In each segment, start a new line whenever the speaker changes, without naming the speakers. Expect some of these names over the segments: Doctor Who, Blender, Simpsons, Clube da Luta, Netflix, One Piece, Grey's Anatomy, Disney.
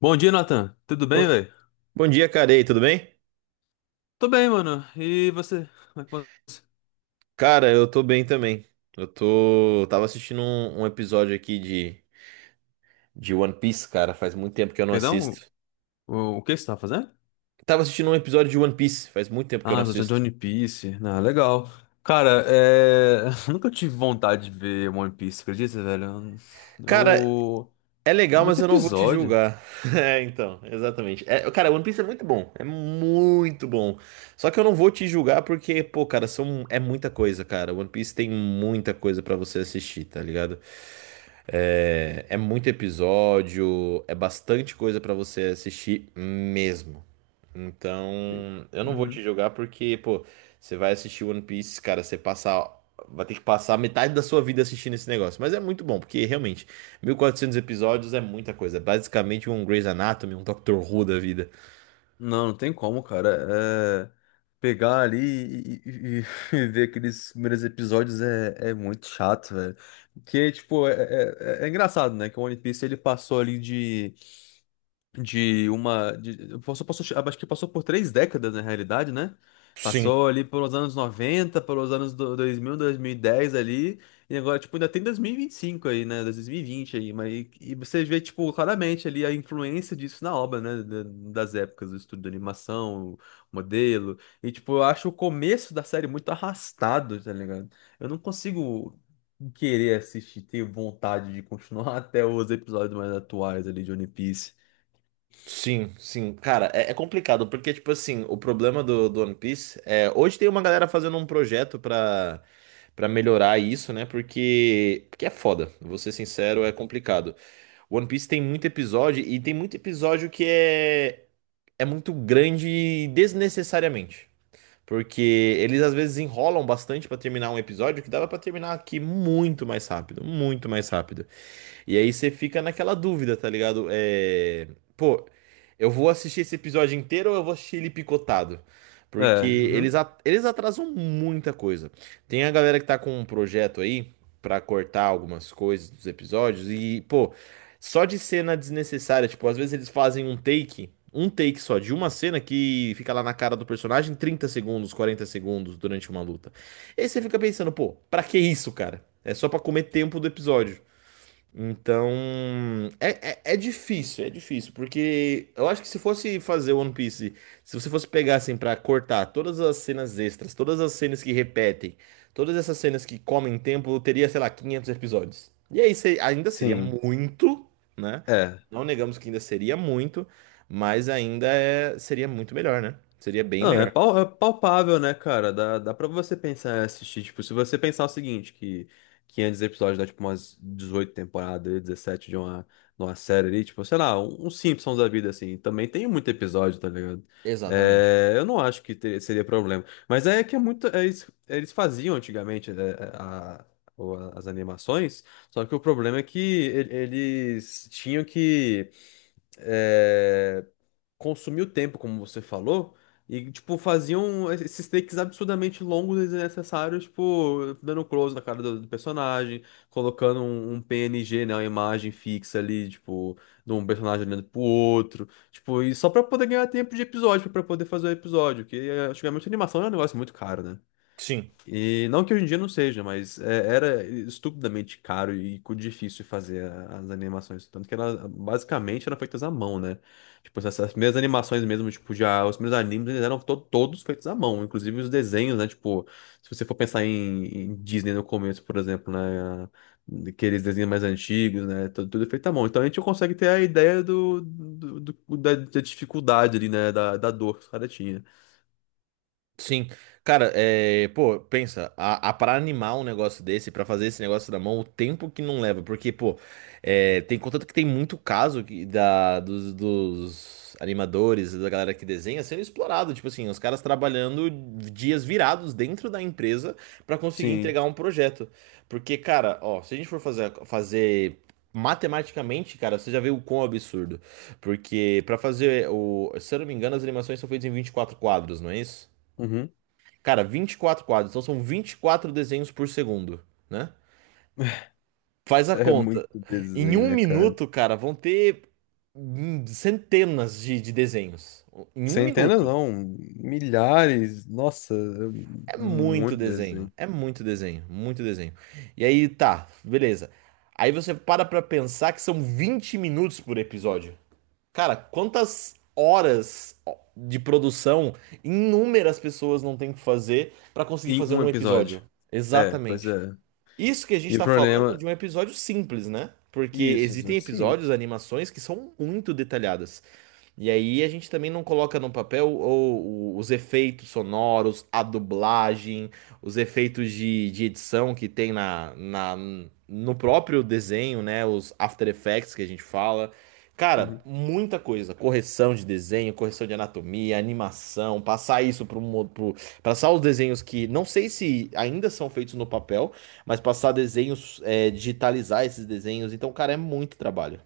Bom dia, Nathan. Tudo bem,
Bom,
velho?
bom dia, cara. E aí, tudo bem?
Tô bem, mano. E você? Como é que você-
Cara, eu tô bem também. Eu tô. Tava assistindo um episódio aqui de One Piece, cara. Faz muito tempo que eu não
Perdão?
assisto.
O que você tá fazendo?
Tava assistindo um episódio de One Piece, faz muito tempo que eu não
Ah, você de
assisto.
One Piece. Ah, legal. Cara, nunca tive vontade de ver One Piece, acredita, velho?
Cara,
Eu...
é
É
legal, mas
muito
eu não vou te
episódio.
julgar. É, então, exatamente. É, cara, One Piece é muito bom. É muito bom. Só que eu não vou te julgar porque, pô, cara, são, é muita coisa, cara. One Piece tem muita coisa pra você assistir, tá ligado? É, é muito episódio, é bastante coisa pra você assistir mesmo. Então, eu não vou te
Uhum.
julgar porque, pô, você vai assistir One Piece, cara, você passar. Vai ter que passar metade da sua vida assistindo esse negócio. Mas é muito bom, porque realmente, 1.400 episódios é muita coisa. É basicamente um Grey's Anatomy, um Doctor Who da vida.
Não, não tem como, cara. Pegar ali e ver aqueles primeiros episódios é muito chato, velho. Porque, tipo, é engraçado, né? Que o One Piece ele passou ali de uma. Passou, acho que passou por 3 décadas, na realidade, né?
Sim,
Passou ali pelos anos 90, pelos anos 2000, dez ali, e agora, tipo, ainda tem dois mil e vinte e cinco aí, né? 2020 aí, mas e você vê, tipo, claramente ali a influência disso na obra, né? Das épocas, o estudo de animação, o modelo, e, tipo, eu acho o começo da série muito arrastado, tá ligado? Eu não consigo querer assistir, ter vontade de continuar até os episódios mais atuais ali de One Piece.
sim. Cara, é complicado, porque, tipo assim, o problema do One Piece é. Hoje tem uma galera fazendo um projeto pra melhorar isso, né? Porque é foda, vou ser sincero, é complicado. One Piece tem muito episódio, e tem muito episódio que é muito grande desnecessariamente. Porque eles às vezes enrolam bastante pra terminar um episódio que dava pra terminar aqui muito mais rápido, muito mais rápido. E aí você fica naquela dúvida, tá ligado? Pô, eu vou assistir esse episódio inteiro ou eu vou assistir ele picotado? Porque
É,
eles,
uhum,
eles atrasam muita coisa. Tem a galera que tá com um projeto aí pra cortar algumas coisas dos episódios e, pô, só de cena desnecessária, tipo, às vezes eles fazem um take só de uma cena que fica lá na cara do personagem 30 segundos, 40 segundos durante uma luta. E aí você fica pensando, pô, pra que isso, cara? É só pra comer tempo do episódio. Então, é difícil, é difícil, porque eu acho que se fosse fazer One Piece, se você fosse pegar assim pra cortar todas as cenas extras, todas as cenas que repetem, todas essas cenas que comem tempo, eu teria, sei lá, 500 episódios. E aí ainda seria
sim,
muito, né?
é.
Não negamos que ainda seria muito, mas ainda seria muito melhor, né? Seria bem
Não,
melhor.
é palpável, né, cara? Dá pra você pensar e assistir. Tipo, se você pensar o seguinte, que 500 episódios dá, tipo, umas 18 temporadas, 17 de uma série ali, tipo, sei lá, um Simpsons da vida, assim. Também tem muito episódio, tá ligado?
Exatamente.
É, eu não acho que seria problema. Mas é que é muito. Eles faziam antigamente, né, as animações, só que o problema é que eles tinham que... é, consumiu tempo, como você falou, e, tipo, faziam esses takes absurdamente longos e desnecessários, tipo, dando close na cara do personagem, colocando um PNG, né, uma imagem fixa ali, tipo, de um personagem olhando pro outro, tipo, e só pra poder ganhar tempo de episódio, pra poder fazer o episódio, que antigamente a animação era um negócio muito caro, né?
Sim.
E não que hoje em dia não seja, mas era estupidamente caro e difícil fazer as animações. Tanto que ela basicamente eram feitas à mão, né? Tipo, essas primeiras animações mesmo, tipo, já os primeiros animes, eles eram todos feitos à mão, inclusive os desenhos, né? Tipo, se você for pensar em Disney no começo, por exemplo, né? Aqueles desenhos mais antigos, né? Tudo, tudo feito à mão. Então a gente consegue ter a ideia da dificuldade ali, né? Da dor que os caras tinham.
Sim, cara, pô, pensa, a para animar um negócio desse, pra fazer esse negócio na mão, o tempo que não leva, porque, pô, é, tem contanto que tem muito caso que, dos animadores, da galera que desenha, sendo explorado, tipo assim, os caras trabalhando dias virados dentro da empresa pra conseguir
Sim.
entregar um projeto, porque, cara, ó, se a gente for fazer matematicamente, cara, você já viu o quão absurdo, porque pra fazer o, se eu não me engano, as animações são feitas em 24 quadros, não é isso?
Uhum.
Cara, 24 quadros, então são 24 desenhos por segundo, né? Faz a
É
conta.
muito
Em
desenho,
um
né, cara?
minuto, cara, vão ter centenas de desenhos. Em um
Centenas
minuto.
não, milhares, nossa,
É
um
muito
monte de
desenho.
desenho.
É muito desenho. Muito desenho. E aí, tá, beleza. Aí você para pra pensar que são 20 minutos por episódio. Cara, quantas horas de produção inúmeras pessoas não têm que fazer pra conseguir
Em
fazer
um
um
episódio.
episódio?
É, pois
Exatamente.
é.
Isso que a
E
gente
o
tá falando
problema.
de um episódio simples, né? Porque
Isso,
existem
episódio de
episódios,
ciência.
animações que são muito detalhadas. E aí a gente também não coloca no papel os efeitos sonoros, a dublagem, os efeitos de edição que tem no próprio desenho, né? Os After Effects que a gente fala. Cara,
Uhum.
muita coisa. Correção de desenho, correção de anatomia, animação, passar isso para um pro, passar os desenhos que não sei se ainda são feitos no papel, mas passar desenhos, é, digitalizar esses desenhos. Então, cara, é muito trabalho.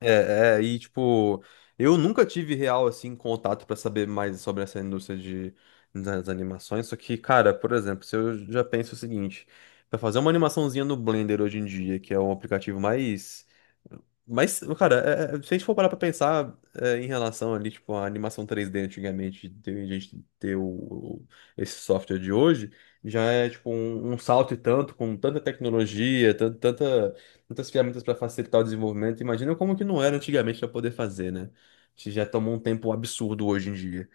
E tipo, eu nunca tive real assim contato pra saber mais sobre essa indústria de das animações, só que, cara, por exemplo, se eu já penso o seguinte, pra fazer uma animaçãozinha no Blender hoje em dia, que é o aplicativo mais. Mas, cara, se a gente for parar pra pensar em relação ali, tipo, a animação 3D antigamente, a gente ter esse software de hoje, já é, tipo, um salto e tanto, com tanta tecnologia, tantas ferramentas para facilitar o desenvolvimento. Imagina como que não era antigamente para poder fazer, né? A gente já tomou um tempo absurdo hoje em dia.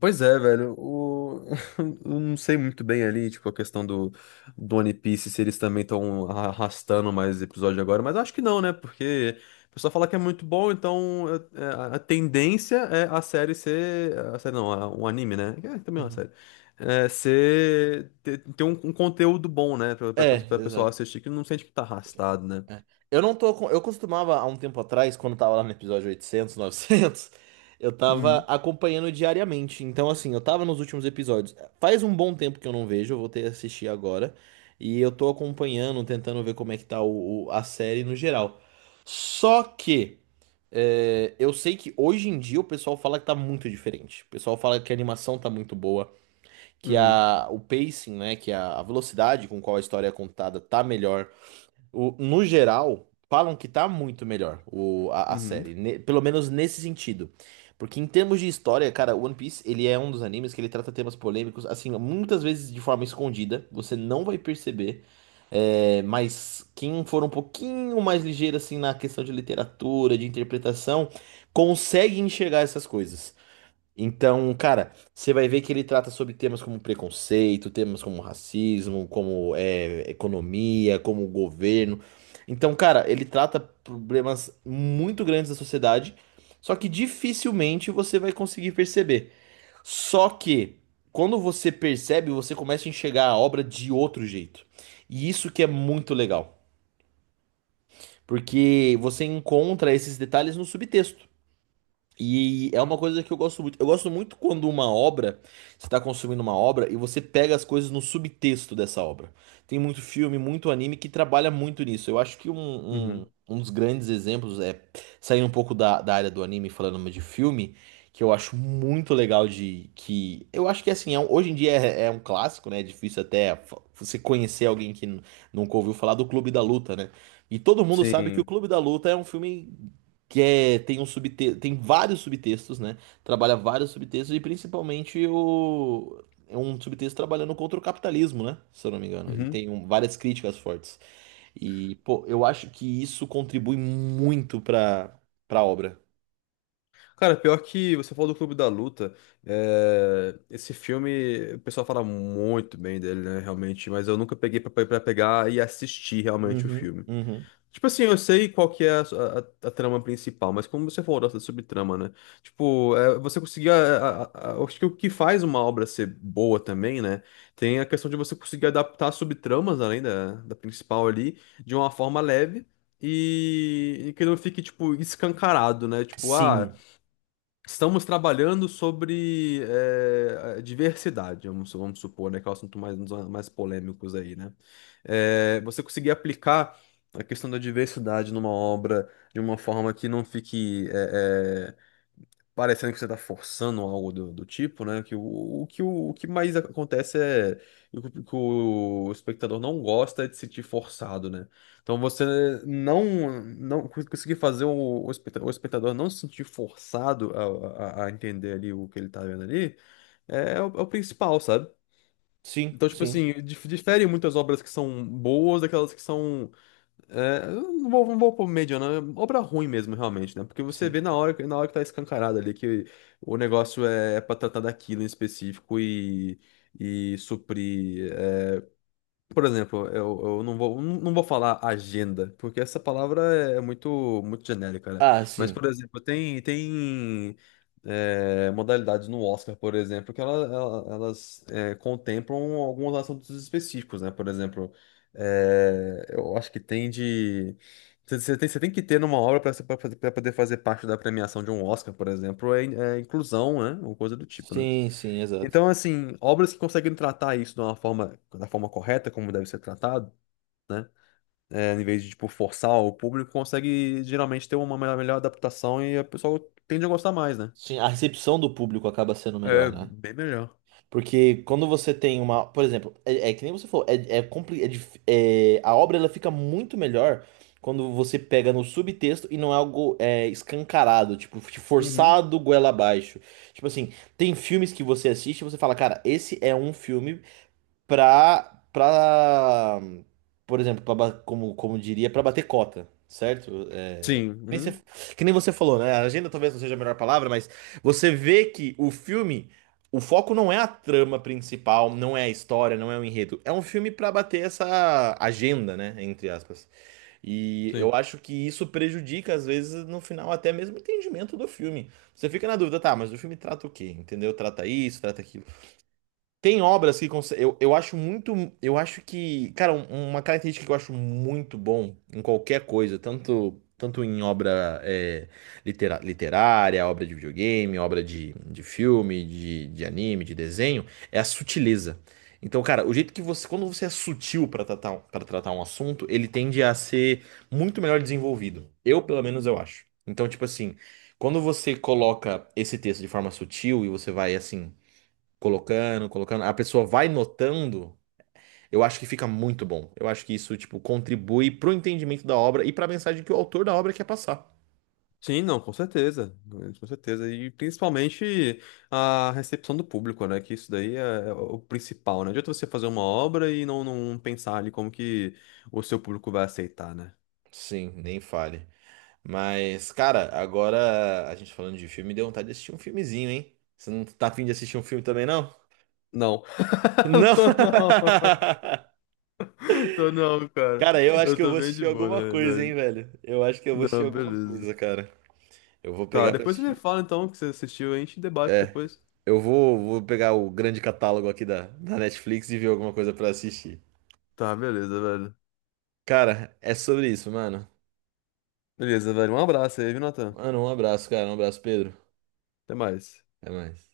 Pois é, velho. O... Eu não sei muito bem ali, tipo, a questão do One Piece, se eles também estão arrastando mais episódio agora, mas acho que não, né? Porque o pessoal fala que é muito bom, então é, é, a tendência é a série ser. A série não, um anime, né? É, também é uma
Uhum.
série. É, ser. Ter um conteúdo bom, né? Pra, pra,
É,
pra pessoal
exato.
assistir, que não sente que tá
Sim.
arrastado, né?
É. Eu não tô com... Eu costumava, há um tempo atrás, quando tava lá no episódio 800, 900, eu tava
Uhum,
acompanhando diariamente. Então, assim, eu tava nos últimos episódios. Faz um bom tempo que eu não vejo, eu voltei a assistir agora. E eu tô acompanhando, tentando ver como é que tá a série no geral. Só que, é, eu sei que hoje em dia o pessoal fala que tá muito diferente. O pessoal fala que a animação tá muito boa, que
uhum,
a, o pacing, né, que a velocidade com qual a história é contada tá melhor. No geral, falam que tá muito melhor a
uhum,
série, pelo menos nesse sentido. Porque em termos de história, cara, One Piece, ele é um dos animes que ele trata temas polêmicos, assim, muitas vezes de forma escondida, você não vai perceber. É, mas quem for um pouquinho mais ligeiro, assim, na questão de literatura, de interpretação, consegue enxergar essas coisas. Então, cara, você vai ver que ele trata sobre temas como preconceito, temas como racismo, como é, economia, como governo. Então, cara, ele trata problemas muito grandes da sociedade, só que dificilmente você vai conseguir perceber. Só que, quando você percebe, você começa a enxergar a obra de outro jeito. E isso que é muito legal, porque você encontra esses detalhes no subtexto. E é uma coisa que eu gosto muito. Eu gosto muito quando uma obra, você está consumindo uma obra e você pega as coisas no subtexto dessa obra. Tem muito filme, muito anime que trabalha muito nisso. Eu acho que um, um,
uhum.
um dos grandes exemplos é saindo um pouco da área do anime, e falando de filme, que eu acho muito legal de que eu acho que assim, hoje em dia é um clássico, né? É difícil até você conhecer alguém que nunca ouviu falar do Clube da Luta, né? E todo mundo sabe que o
Sim.
Clube da Luta é um filme que é, tem vários subtextos, né? Trabalha vários subtextos e principalmente o é um subtexto trabalhando contra o capitalismo, né? Se eu não me engano, ele
Uhum.
tem várias críticas fortes. E pô, eu acho que isso contribui muito para para obra.
Cara, pior que você falou do Clube da Luta, esse filme, o pessoal fala muito bem dele, né, realmente, mas eu nunca peguei pra pegar e assistir realmente o
Uhum,
filme.
uhum.
Tipo assim, eu sei qual que é a trama principal, mas como você falou da subtrama, né? Tipo, você conseguir. Acho que o que faz uma obra ser boa também, né? Tem a questão de você conseguir adaptar subtramas, além da principal ali, de uma forma leve e que não fique, tipo, escancarado, né? Tipo, ah.
Sim,
Estamos trabalhando sobre a diversidade, vamos supor, né? Que é o assunto mais, um dos mais polêmicos aí, né? Você conseguir aplicar a questão da diversidade numa obra de uma forma que não fique parecendo que você tá forçando algo do tipo, né? Que o que o que mais acontece e o que o espectador não gosta é de se sentir forçado, né? Então você não não conseguir fazer o espectador não se sentir forçado a entender ali o que ele tá vendo ali é o principal, sabe?
sim,
Então, tipo
sim,
assim, difere muitas obras que são boas daquelas que são. Eu não vou pôr média, não. É obra ruim mesmo, realmente, né? Porque você
sim.
vê na hora, na hora que tá escancarado ali que o negócio é pra tratar daquilo em específico e suprir. Por exemplo, eu não vou, não vou falar agenda, porque essa palavra é muito, muito genérica, né?
Ah,
Mas,
sim.
por exemplo, tem modalidades no Oscar, por exemplo, que elas contemplam alguns assuntos específicos, né? Por exemplo, eu acho que tem de. Você tem que ter numa obra para poder fazer parte da premiação de um Oscar, por exemplo, é inclusão, né? Ou coisa do tipo, né?
Sim, sim, exato.
Então, assim, obras que conseguem tratar isso de uma forma, da forma correta, como deve ser tratado, em vez de, tipo, forçar o público, consegue geralmente ter uma melhor adaptação e a pessoa tende a gostar mais, né?
Sim, a recepção do público acaba sendo melhor,
É
né?
bem melhor.
Porque quando você tem uma. Por exemplo, é, é que nem você falou, a obra ela fica muito melhor quando você pega no subtexto e não é algo é, escancarado, tipo,
Uhum.
forçado goela abaixo. Tipo assim, tem filmes que você assiste e você fala, cara, esse é um filme pra, pra, por exemplo, como, como diria, pra bater cota, certo? É,
Sim,
nem você-
uhum,
que nem você falou, né? A agenda talvez não seja a melhor palavra, mas você vê que o filme, o foco não é a trama principal, não é a história, não é o enredo. É um filme pra bater essa agenda, né? Entre aspas. E eu
sim.
acho que isso prejudica, às vezes, no final, até mesmo o entendimento do filme. Você fica na dúvida, tá, mas o filme trata o quê? Entendeu? Trata isso, trata aquilo. Tem obras que consegue, eu acho muito, eu acho que, cara, uma característica que eu acho muito bom em qualquer coisa, tanto em obra é, literária, obra de videogame, obra de filme, de anime, de desenho, é a sutileza. Então, cara, o jeito que você, quando você é sutil para tratar um assunto, ele tende a ser muito melhor desenvolvido. Eu, pelo menos, eu acho. Então, tipo assim, quando você coloca esse texto de forma sutil e você vai assim colocando, a pessoa vai notando, eu acho que fica muito bom. Eu acho que isso, tipo, contribui pro entendimento da obra e pra mensagem que o autor da obra quer passar.
Sim, não, com certeza. Com certeza. E principalmente a recepção do público, né? Que isso daí é o principal, né? Não adianta você fazer uma obra e não pensar ali como que o seu público vai aceitar, né?
Sim, nem fale. Mas, cara, agora a gente falando de filme, deu vontade de assistir um filmezinho, hein? Você não tá afim de assistir um filme também, não?
Não, não
Não!
tô, não. Tô não, cara.
Cara, eu acho
Eu
que eu
tô
vou
bem
assistir
de boa, na
alguma coisa, hein,
realidade.
velho? Eu acho que eu vou assistir
Não,
alguma
beleza.
coisa, cara. Eu vou
Tá,
pegar pra
depois você me
assistir.
fala então o que você assistiu, a gente debate
É,
depois.
eu vou pegar o grande catálogo aqui da Netflix e ver alguma coisa pra assistir.
Tá, beleza, velho.
Cara, é sobre isso, mano.
Beleza, velho. Um abraço aí, viu, Natan?
Mano, um abraço, cara. Um abraço, Pedro.
Até mais.
Até mais.